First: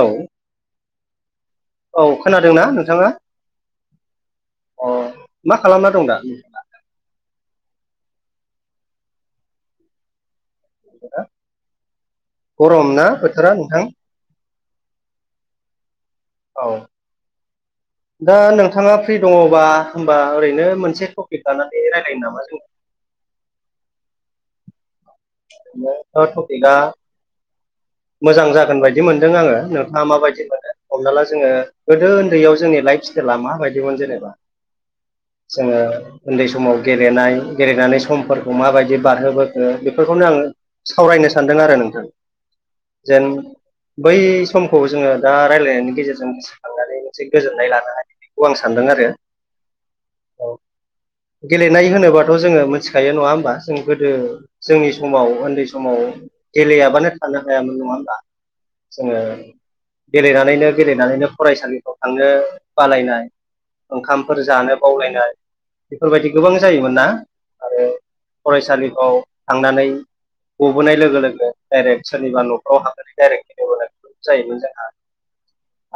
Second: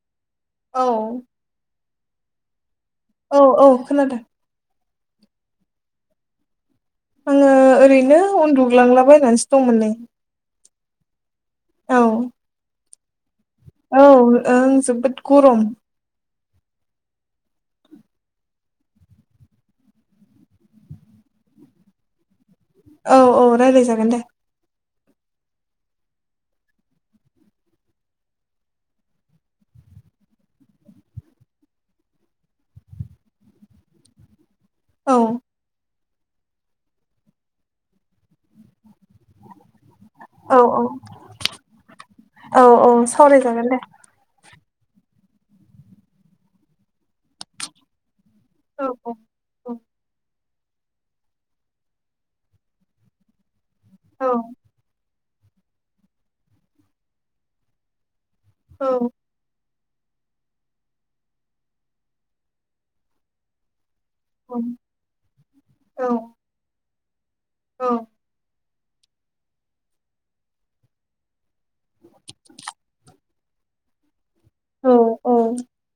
औ औ औ खोनादोंना नों औ औ खोनादों अ मा खालामना दं दा नोंथां आङो ओरैनो उन्दुगलांलाबायनानैसो दंमोन नै औ गरम ना बोथोरा नोंथां औ ओं जोबोद गरम औ [inaudible] दा नोंथाङा फ्रि दङ'बा होमबा ओरैनो मोनसे टपिक लानानै रायलायनो नामा जों औ औ रायलाय जागोन दे ओ टपिगा मोजां जागोन बायदि मोनदों आङो नोंथाङा माबायदि मोनो हमना ला जोङो गोदो ओनदैयाव जोंनि लाइफ स्टाइला माबायदिमोन जेनेबा औ जोङो ओनदै समाव गेलेनाय गेलेनानै समफोरखौ माबायदि बारहोबोखो बेफोरखौनो आं औ औ सावरायनो सानदों आरो नोंथां औ औ जेन सावरायजागोन दे बै समखौ जोङो दा रायलायनायनि गेजेरजों गोसोखांनानै मोनसे गोजोननाय लानो हायो खौ आं सानदों औ आरो औ औ औ गेलेनाय होनोबाथ' जोङो मोनथिखायो नङा होमबा जों गोदो औ जोंनि समाव ओनदै समाव गेलेयाबानो थानो हायामोन नङा होमबा औ जोङो गेलेनानैनो गेलेनानैनो फरायसालिफ्राव थांनो बालायनाय ओंखामफोर जानो बावलायनाय औ बेफोरबायदि गोबां जायोमोन ना? आरो औ फरायसालिखौ थांनानै ग'बोनाय लोगो लोगो डाइरेक्ट सोरनिबा न'खराव हाबनानै डाइरेक्ट गेलेबोनाय जायोमोन जोंहा औ औ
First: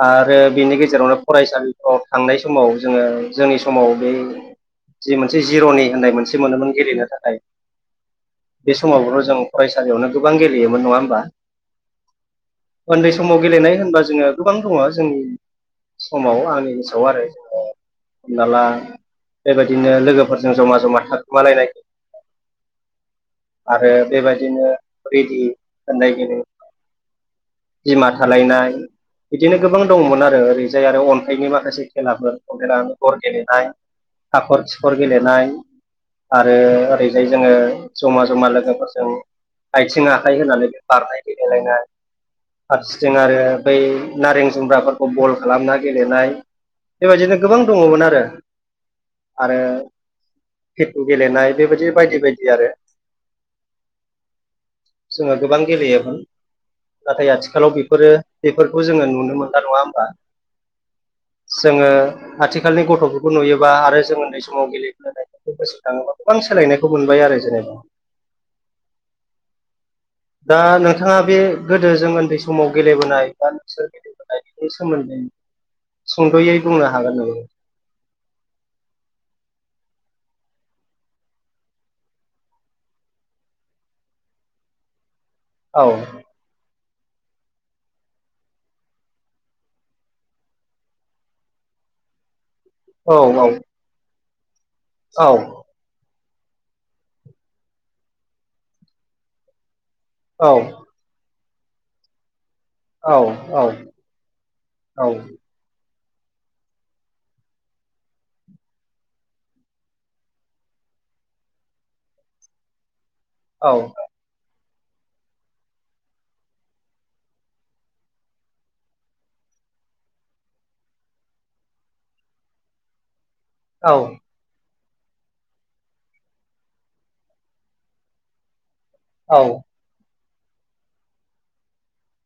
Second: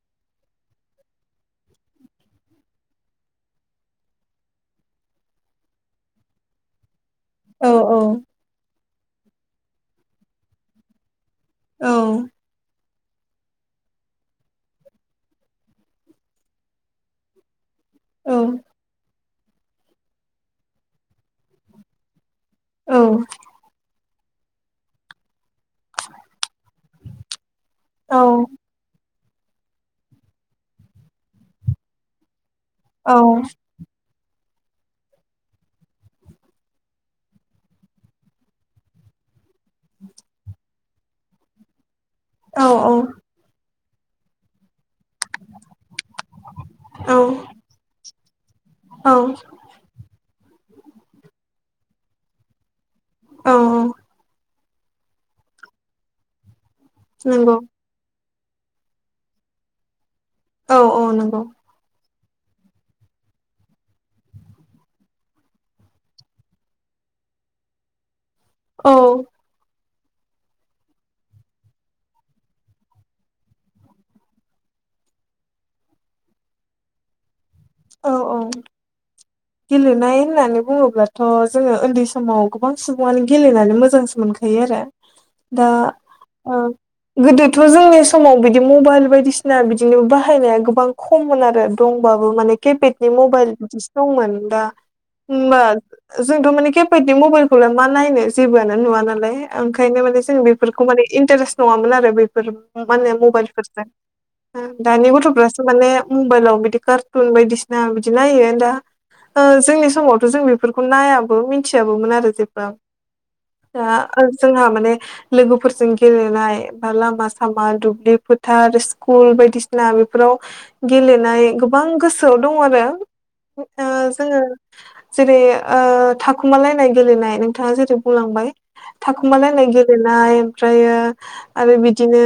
आरो बिनि गेजेरावनो फरायसालिफ्राव थांनाय समाव जोङो जोंनि समाव बै जि मोनसे जिर'नि होननाय मोनसे मोनोमोन गेलेनो थाखा औ औ बे समावबोथ' जों फरायसालियावनो गोबां गेलेयोमोन नङा होमबा? औ ओनदै समाव गेलेनाय होनबा जोङो गोबां दङ'जोंनि समाव आंनि गोसोआव आरो हमना ला बेबायदिनो लोगोफोरजों ज'मा ज'मा थाखोमालायनाय आरो बेबायदिनो रेदि होननायगिरि बिमा थालायनाय बिदिनो गोबां दङ'मोन आरो ओरैजाय आरो अनथाइनि माखासे खेलाफोर [unintelligible] गर गेलेनाय हाख'र खिख'र गेलेनाय आरो ओरैजाय जोङो ज'मा ज'मा लोगोफोरजों आइथिं आखाइ होनानै बारनाय गेलेलायनाय फारसिथिं आरो बै नारें जुमब्रा फोर बल खालामना गेलेनाय बेबायदिनो गोबां दङ'मोन आरो औ खेटु गेलेनाय बेबायदिनो बायदि बायदि आरो औ औ जोङो गोबां गेलेयोमोन नाथाय नंगौ आथिखालाव बेफोरो बेफोरखौ जोङो नुनो मोनला नङा होमबा औ औ नंगौ जोङो आथिखालनि गथ'फोरखौ नुयोबा आरो जों ओनदै समाव गेलेबोनाय [unintelligible] थाङोबा गोबां सोलायनायखौबो नुबाय आरो जोङो औ दा नोंथाङा बे गोदो जों ओनदै समाव गेलेबोनाय बा नोंसोर गेलेबोनाय नि सोमोनदै सुंद'यै बुंनो हागोन नामा? औ औ गेलेनाय होननानै बुङोब्लाथ' जोङो ओनदै समाव गोबां सुबुङानो गेलेनानै मोजांसो मोनखायो आरो [inaudible] दा ओ गोदोथ' जोंनि समाव बिदि मबाइल बायदिसिना बिदिनो बाहायनाया गोबां खममोन आरो दं दंबाबो माने केपेदनि औ मबाइल बिदिसो दंमोन दा औ जोंथ' माने खेफेदनि मबाइलखौलाय मा नायनो जेबोआनो नुवा नालाय ओंखायनो माने जों औ बेफोरखौ माने इन्टारेस्ट नङामोन आरो बेफोर माने औ औ मबाइलफोरजों दानि औ गथ'फोरासो माने मबाइलाव बिदि कारटुन बायदिसिना बिदि नायो दा जोंनि समावथ' जों बेफोरखौ नायाबो मिथियाबोमोन आरो जेब्ला औ दा जोंहा माने लोगोफोरजों गेलेनाय बा लामा सामा दुब्लि फोथार स्कुल बायदिसिना बेफोराव गेलेनाय गोबां गोसोआव दं आरो औ जोङो जेरै ओ थाखुमालायनाय गेलेनाय नोंथाङा जेरै बुंलांबाय औ थाखुमालायनाय गेलेनाय ओमफ्रायो आरो बिदिनो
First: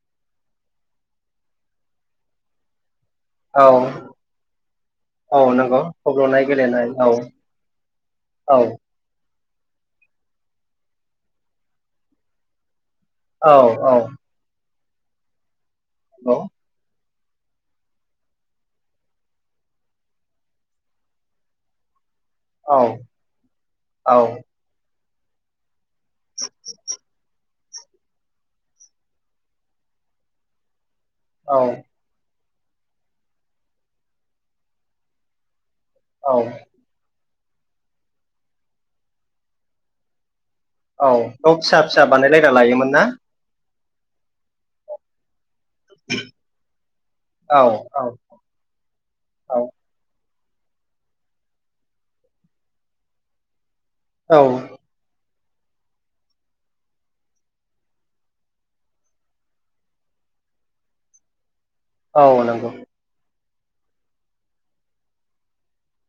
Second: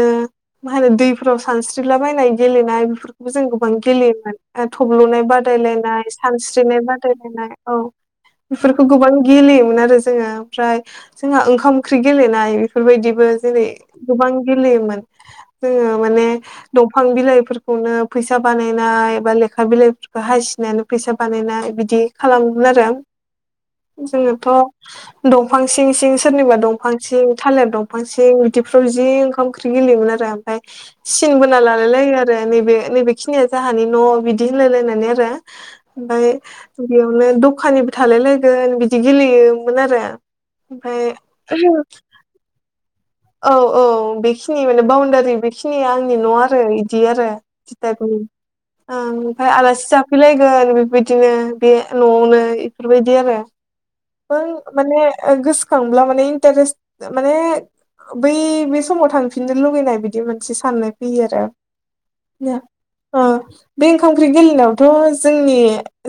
मा होनो दैफोराव सानस्रिलाबायनाय गेलेनाय बेफोरखौ जों औ गोबां गेलेयोमोन थब्ल'नाय औ नंगौ बादायलायनाय थब्ल'नाय सानस्रिनाय गेलेनाय औ बादायलायनाय औ औ बेफोरखौ गोबां गेलेयोमोन आरो जोङो ओमफ्राय जोंहा ओंखाम ओंख्रि गेलेनाय बेफोरबायदिबो औ जेरै औ गोबां गेलेयोमोन जोङो माने नंगौ बिफां बिलाइफोरखौनो फैसा बानायनाय एबा लेखा बिलाइफोरखौ हासिनानै फैसा बानायनाय बिदि खालामगोन औ आरो औ जोङोथ' दंफां सिं सिं सोरनिबा दंफां सिं थालिर दंफां सिं बिदिफ्राव जि ओंखाम ओंख्रि गेलेयोमोन आरो ओमफ्राय सिन औ बोना लालायलायो आरो आरो नैबे नैबे खिनिया जोंहानि न' बिदि होनलायलायनानै आरो ओमफ्राय औ बेयावनो दखानिबो थालाय लायगोन बिदि गेलेयोमोन आरो औ ओमफाय न फिसा फिसा बानायलायना लायोमोन ना औ औ बेखिनि माने बाउनडारि बेखिनि नि आंनि न' आरो बिदि औ औ आरोओमफ्राय औ आलासि जाफैलाय गोन बेबायदिनो बे न'आवनो इफोरबायदि आरो औ माने गोसोखांब्ला माने इन्टारेस्ट माने बै बे समाव थांफिननो लुुबैनाय बिदि मोनसे साननाय फैयो आरो औ नंगौ ओ बे ओंखाम ओंख्रि गेलेनायावथ' जोंनि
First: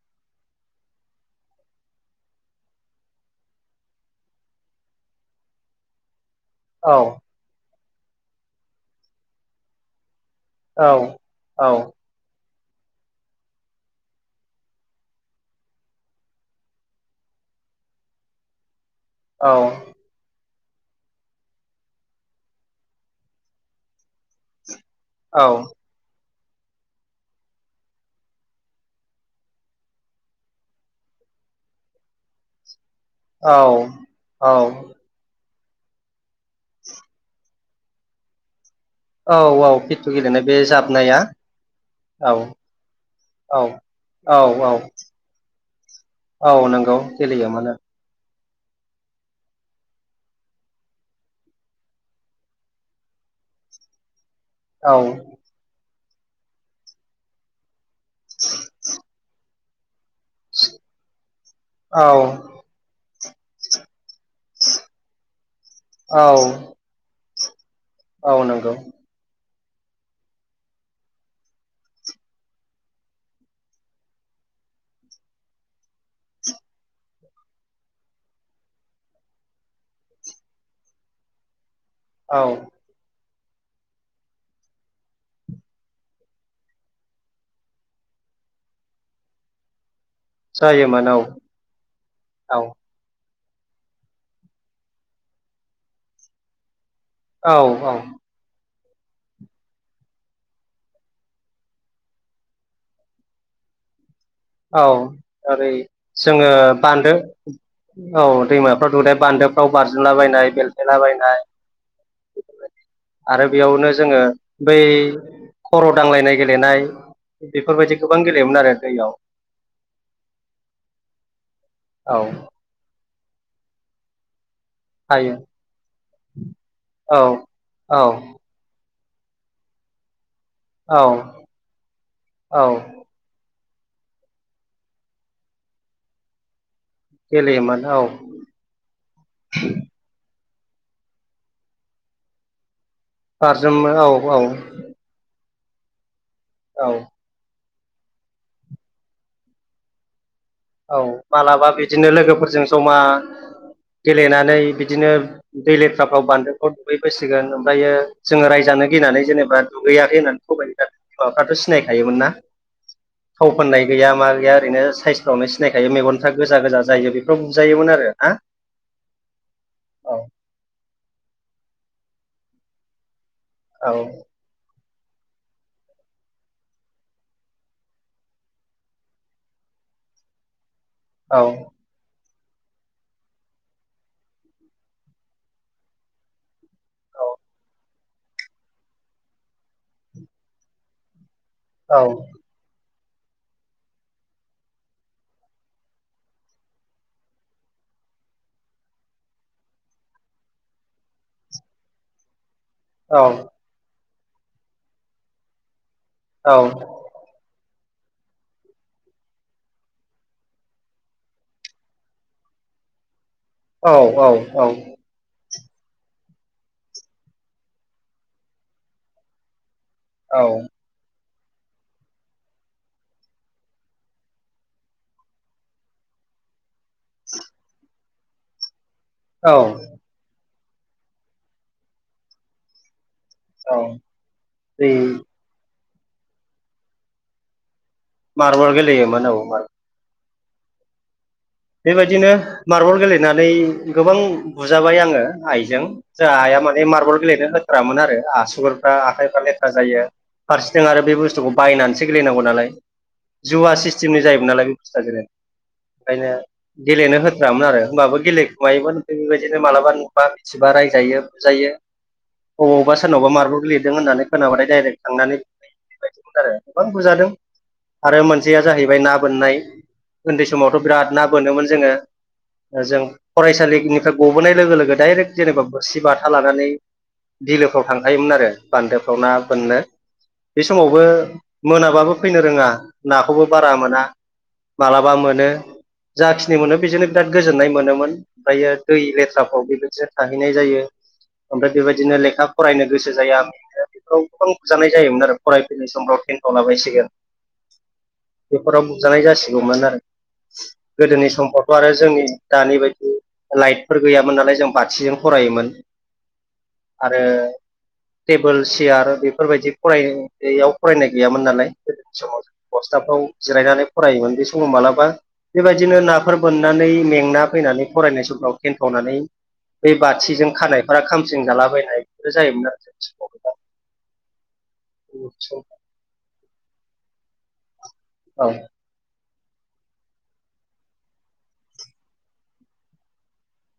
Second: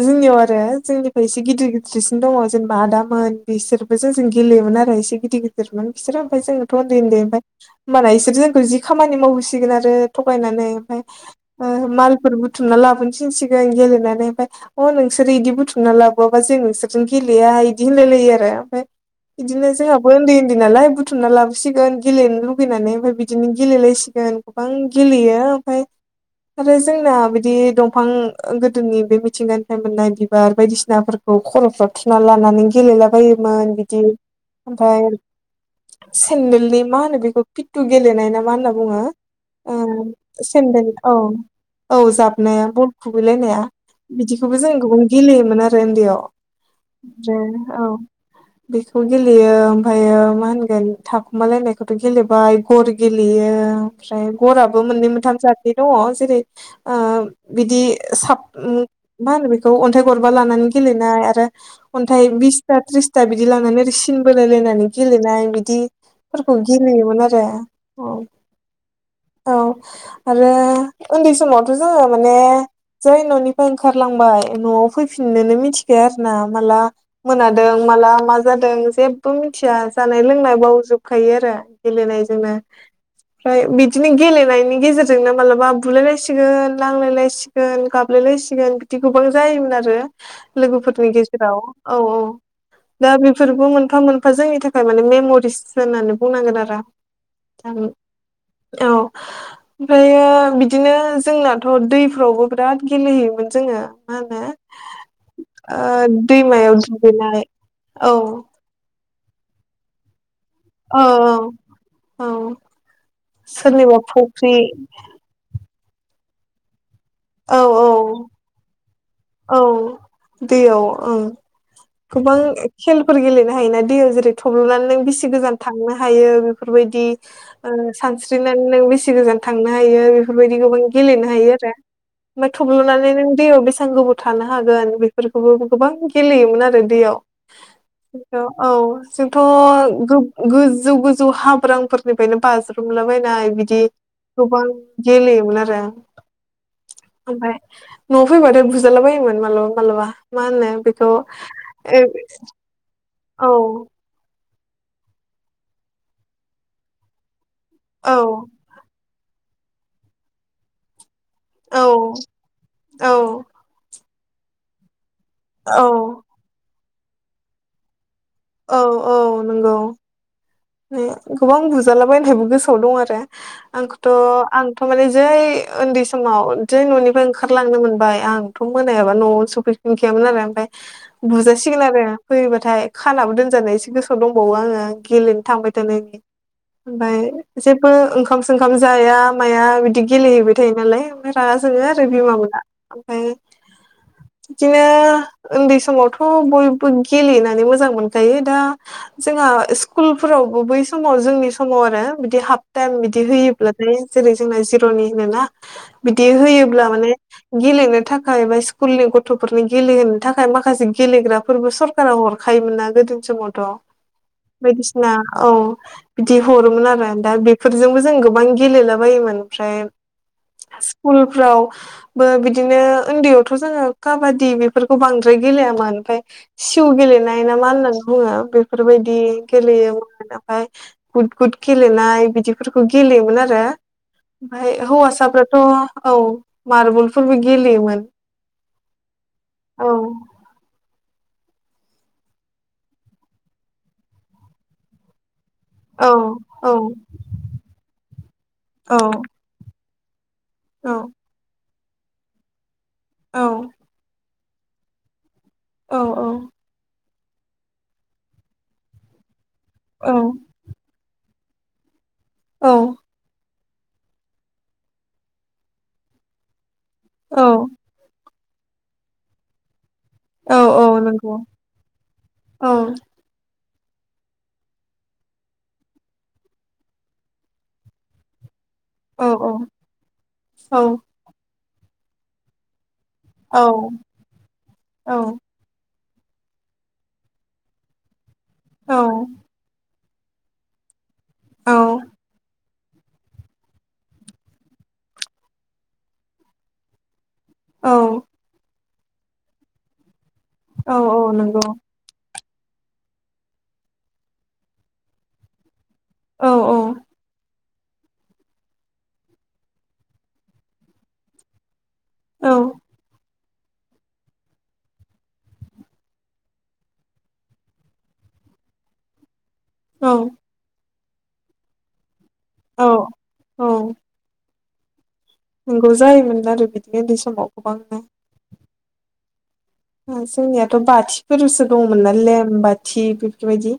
जोंनियाव आरो जोंनिफ्राय एसे गिदिर गिदिरसिन दङ जेनेबा आदामोन बिसोरबो जों जों गेलेयोमोन आरो इसे गिदिर गिदिरमोन बिसोरो ओमफ्राय जोङथ' औ उन्दै उन्दै ओमफ्राय होमबाना बिसोरो जोंखौ जि खामानि मावहैसिगोन आरो थगायनानै औ ओमफ्राय औ मालफोर बुथुमना लाबोनफिनसिगोन गेले नानै ओमफ्राय अ नोंसोरो बिदि बुथुमना लाबोआबा जों नोंसोरजों गेलेया बिदि होनलायलायो आरो ओमफ्राय बिदिनो औ जोंहाबो उन्दै नालाय बुथुमना लाबोसिगोन गेलेनो लुगैनानै ओमफ्राय बिदिनो गेलेलायसिगोन गोबां गेलेयो औ ओमफ्राय आरो जोंना बिदि दंफां दोनि बे मिथिंगानिफ्राय मोननाय बिबार बायदिसिनाफोरखौ खर'फ्राव थुना लानानै गेलेला औ बायोमोन बिदि औ ओमफ्राय सेन्देलनि मा होनो बेखौ पिटु गेलेनाय ना मा होनना बुङो औ औ खिथु गेलेनाय ओ बे सेनदेल औ जाबनाया औ जाबनाया बल खुुबैलायनाया औ औ बिदिखौबो जों औ गोबां गेलेयोमोन आरो उन्दैयाव औ नंगौ गेलेयोमोन ओमफ्राय औ बेखौ गेलेयो ओमफ्रायो मा होनगोन थाखुमालायनायखौथ' गेलेबाय गर गेलेयो यो ओमफ्राय गराबो औ मोननै मोनथाम जादनि दङ जेरै बिदि साब मा होनो बेखौ अन्थाइ गरबा लानानै गेलेनाय आरो औ अन्थाइ बिसथा थ्रिस दा बिदि लानानै ओ सिन बोलायलायनानै गेलेनाय औ बिदिफोरखौ गेलेयोमोन आरो अ औ नंगौ औ आरो उन्दै समावथ' जोङो माने जै न'निफ्राय ओंखारलांबाय न'आव फैफिननोनो मिथिखाया आरो ना माला मोनादों माला मा जादों जेबो मिथिया जानाय लोंनाय बावजोबखायो आरो औ गेलेनायजोंनो ओमफ्राय बिदिनो गेलेनायनि गेजेरजोंनो मालाबा बुलायलायसिगोन लांलायलायसिगोन गाब यलायसिगोन बिदि गोबां जायोमोन आरो जायोमोन लोगोफोरनि औ गेजेराव औ-औ औ दा बे बेफोरबो मोनफा मोनफा जोंनि थाखाय माने मेम'रिस होननानै बुंनांगोन आरो औ औ औ ओमफ्रायो बिदिनो जोंनाथ' दैफ्रावबो बिराद गेलेहैयोमोन जोङो मा होनो औ ओरै ओ जोङो दैमायाव बान्दो दुगैनाय औ दैमाफ्राव दुदाय बान्दोफ्राव बारजोमला बायनाय औ-औ-औ आरो बेयावनो जोङो बै खर' दांलायनाय गेलेनाय औ औ बेफोरबायदि गोबां गेलेयोमोन आरो दैयाव औ दैयाव ओं औ गोबां खेलफोर गेलेनो हायोना दैयाव जेरै थब्ल'नानै नों बेसे हायो गोजान थांनो हायो बेफोरबायदि औ औ सानस्रिनानै नों बेसे गोजान थांनो हायो बेफोरबायदि गोबां औ गेलेनो हायो आरो ओमफ्राय औ थब्ल'नानै नों बेसां गोबाव थानो हागोन बेफोरखौबो गोबां गेलेयोमोन आरो गेलेयोमोन औ आव औ जोंथ' गोब गोजौ गोजौ हाब्रांफोरनिफ्रायनो बाज्रो रुम लाबायनाय बिदि बारजुमो औ औ गोबां गेलेयोमोन आरो औ ओमफ्राय न'आव फैबाथाय बुजाला बायोमोन मालाबा मालाबा मा होनो औ बेखौ मालाबा ए बिदिनो लोगोफोरजों जमा औ गेलेनानै बिदिनो दै लेथ्राफ्राव बान्दोफ्राव दुगैबोसिगोन ओमफ्रायो औ जोङो रायजानो गिनानै जेनेबा दुगैयाखै होननानै [unintelligible] बिमाफ्राथ' औ सिनायखायोमोन ना औ थाव फाननाय गैया मा गैया ओरैनो सायसफ्रावनो औ सिनायखायो मेगनफ्रा गोजा गोजा जायो बेफोराव बुजायोमोन आरो ना औ-औ नंगौ औ गोबां बुजालाबायहाबो गोसोआव दं आरो आंखौथ' आं थमाने जै उन्दै समाव जै न'निफ्राय ओंखारलांनो मोनबाय आंथ' मोनायाबा न'आवनो सफै [unintelligible] आरो ओमफाय औ बुजासिगोन आरो फैयोबाथाय खानाबो दोनजानाय एसे गोसोआव दंबावो आङो गेलेनो थांबाय थानायनि ओमफ्राय जेबो ओंखाम सोंखाम जाया माया बिदि गेलेहैबाय थायो नालाय ओमफाय [unintelligible] जोङो औ आरो बिमा मोना ओमफाय बिदिनो उन्दै समावथ' बयबो गेलेनानै मोजां मोनखायो दा जोंहा स्कुल फोरावबो बै समाव जोंनि समाव आरो बिदि हाफ टाइम औ बिदि होयोब्लाथाय जेरै जोंना जिर'नि होनोना बिदि औ होयोब्ला माने गेलेनो थाखाय बा स्कुलनि गथ'फोरनि गेलेहोनो थाखाय माखासे गेलेग्राफोरबो सरकारा हरखायोमोन ना [unintelligible] औ-औ-औ बायदिसिना औ बिदि हरोमोन आरो दा बेफोरजोंबो जों गोबां गेलेला बायोमोन ओमफ्राय स्कुल फ्रावबो बिदिनो उन्दैयावथ' जोङो काबादि बेफोरखौ बांद्राय गेलेयामोन ओमफफ्राय सिउ गेलेनाय ना मा होननानै बुङो बेफोरबायदि औ गेलेयोमोन ओमफ्राय गुद गुद गेलेनाय बिदिफोरखौ गेलेयोमोन आरो औ ओमफ्राय दै हौवासाफ्राथ' औ मारबलफोरबो गेलेयोमोन मारबल गेलेयोमोन औ मार औ बेबायदिनो मार्बल गेलेनानै गोबां बुजाबाय आङो आइजों औ जोंहा आइआ औ माने मार्बल गेलेनो होथ्रामोन आरो आसुगुरफ्रा औ आखाइफ्रा लेथ्रा जायो फारसेथिं औ आरो बे बुस्थुखौ बायनानैसो गेलैनांगौ नालाय औ जुवा सिस्टेमनि जायोमोन नालाय बे बुस्थुआ गेले- औ औ गेलेनो होथ्रामोन आरो होमबाबो गेलेखुमायोमोन बेबायदिनो मालाबा नुबा मिथिबा रायजायो बुजायो अबावबा सोरनावबा मारबल गेलेदों होननानै‌ खोनाबाथाय दायरेक थांनानै‌ बे बायदिमोन आरो गोबां बुजादों औ आरो मोन- सेया जाहैबाय ना बोननाय उन्दै औ समावथ' औ बिराद ना बो- नंगौ नोमोन जोङो औ ओजों फरायसालि बिनिफ्राय गबोनाय लोगो लोगो डाइरेक्ट जेनेबा बोरसि बाथा लानानै बिलोफ्राव थांखायोमोन आरो बान्दोफ्राव ना औ औ बोननो बे औ समावबो मोनाबाबो फैनो रोङा नाखौबो औ बारा मोना मालाबा औ मोनो जाखिनि मोनो बेजोंनो बिराद गोजोननाय मोनोमोन ओमफ्रायो दै औ लेथ्राफ्राव बेबायदिनो थाहैनाय जायो ओमफ्राय औ बेबायदिनो लेखा फरायनो गोसो जाया बेफोराव गोबां बुजानाय जायोमोन आरो फरायफैनाय समफ्राव टेनथाव लाबायसिगोन बेफोराव बुजानाय जासिगौमोन आरो औ गोदोनि औ नंगौ समफ्रावथ' आरो जोंनि दानि बायदि लाइटफोर गैयामोन नालाय जों बाथिजों फरायोमोन औ आरो टेबोल सियार बेफोरबायदि फरायनायाव फरायनाय गैयामोन नालाय गोदोनि समाव औ बस्थाफ्राव जिरायनानै फरायोमोन बे समाव मालाबा बेबायदिनो नाफोर बोननानै मेंना फैनानै फरायनाय समफ्राव थेनथावनानै बे बाथिजों खानायफोरा खामस्रिं जालाबायनाय बेफोर जायोमोन आरो औ जों सिगां औ नंगौ जायोमोन आरो बिदिनो उन्दै समाव गोबांनो [inaudible] जोंनियाथ' बाथिफोरसो दंमोनना लेम बाथि बेफोरबायदि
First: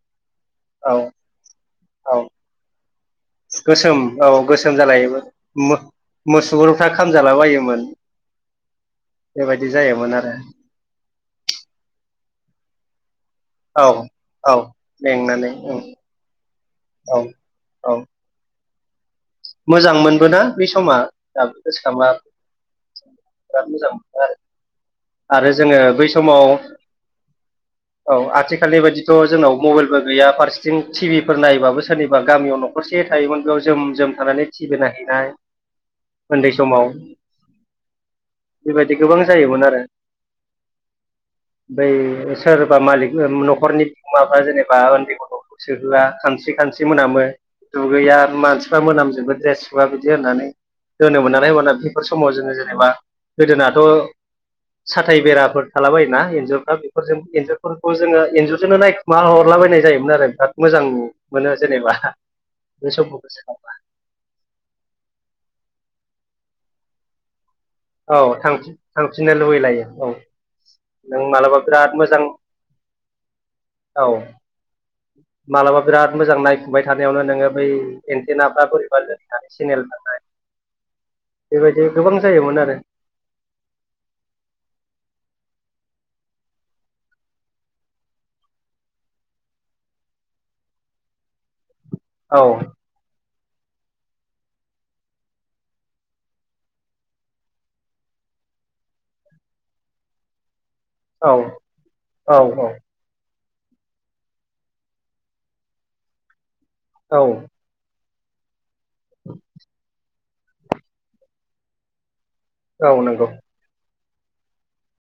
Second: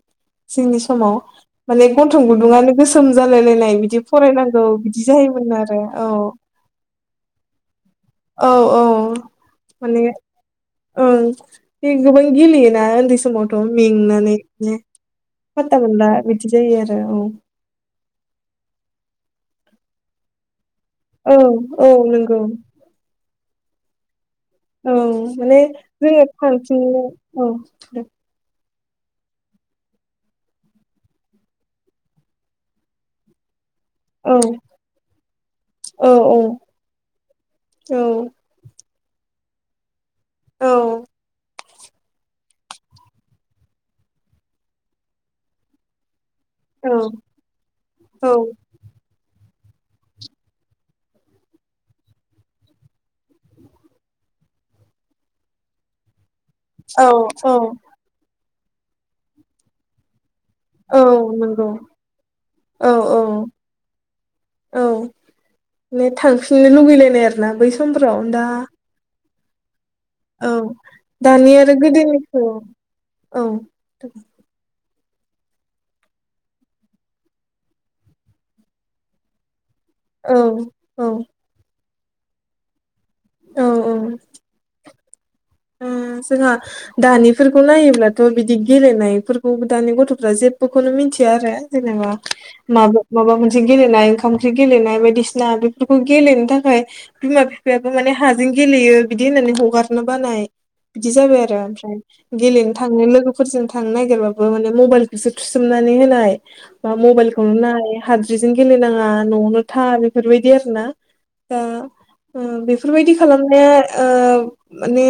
जोंनि औ समाव माने औ गन्थं गुदुङानो गोसोम जालाय लायनाय बिदि फरायनांगौ बिदि जायोमोन आरो औ मोसुगुरफ्रा खामजाला बायोमोन औ औ माने आरो औओं गोबां गेलेयोना उन्दै समावथ' औ औ मेंनानैनो मेंनानै औ फातताखौनो मोनला बिदि बिदि जायो आरो औ औ मोजां मोनबोना बे समा औ दाबो गोसो औ खांबा नंगौ बिराद मोजां मोन आरो औ आरो माने बै जोङो समाव थानफिननो औ औ आथिखालनि बायदिथ' जोंनाव मबाइलबो गैया फारसेथिं टि भिफोर नायबाबो सोरनिबा गामियाव न'खरसे थायोमोन बेयाव जोम जोम औ थानानै थि बि नायहैनाय औ औ उन्दै समाव औ बेबायदि गोबां जायोमोन आरो औ बै सोरबा मालिक न'खरनि बिगोमाफ्रा जेनेबा उन्दै गथ'खौ सोहोआ खानस्रि खानस्रि मोनामो दुगैया औ मानसिफ्रा मोनामजोबो ड्रेस खुगा बिदि होननानै दोनोमोन नालाय होमबाना बेफोर समाव जोङो जेनेबा गोदोनाथ' साथाय बेराफोर थालाबायोना एन्जुरफ्रा औ बेफोरजों औ एन्जुरफोरखौ जोङो एन्जुर जोंनो नायखुमा हरलाबायनाय जायोमोन आरो मोजां औ मोनो नंगौ जेनेबा औ बे समखौ गोसोखांबा औ मे थांफिननो लुगैलायनाय आरोना बै समफोराव औ दा थांफिन थांफिननो लुबैलायो औ नों दानि मालाबा आरो बिराद मोजां गोदोनिखौ औ मालाबा बिराद मोजां नायफुबाय थानायावनो नोङो बै एन्थेनारफ्रा बोरैबा लोरिनानै सेनेल औ औ बे गोबां जायोमोन आरो औ औ ओ [inaudible] जोंहा दानिफोरखौ नायोब्लाथ' बिदि गेलेनायफोरखौ दानि गथ'फ्रा जेबबोखौनो मिन थिया आरो जेनेबा औ माबो माबा मोन दि गेलेनाय ओंखाम ओंख्रि गेलेनाय बायदिसिना बेफोरखौ गेलनो थाखाय बिमा बिफायाबो माने हाजों गेलेयो बिदि होननानै हगारनो बानाय बिदि औ जाबाय आरो ओमफ्राय औ गेलेनो थांनो लोगोफ फोरजों थांनो नागिरबाबो माने मबाइलखौसो थुसोमनानै होनाय बा औ मबाइलखौनो नाय हाद्रिजों गेलेनाङा न'आवनो था बेफोरबायदि आरोना दा ओ औ बेफोरबायदि नंगौ खालामनाया ओ माने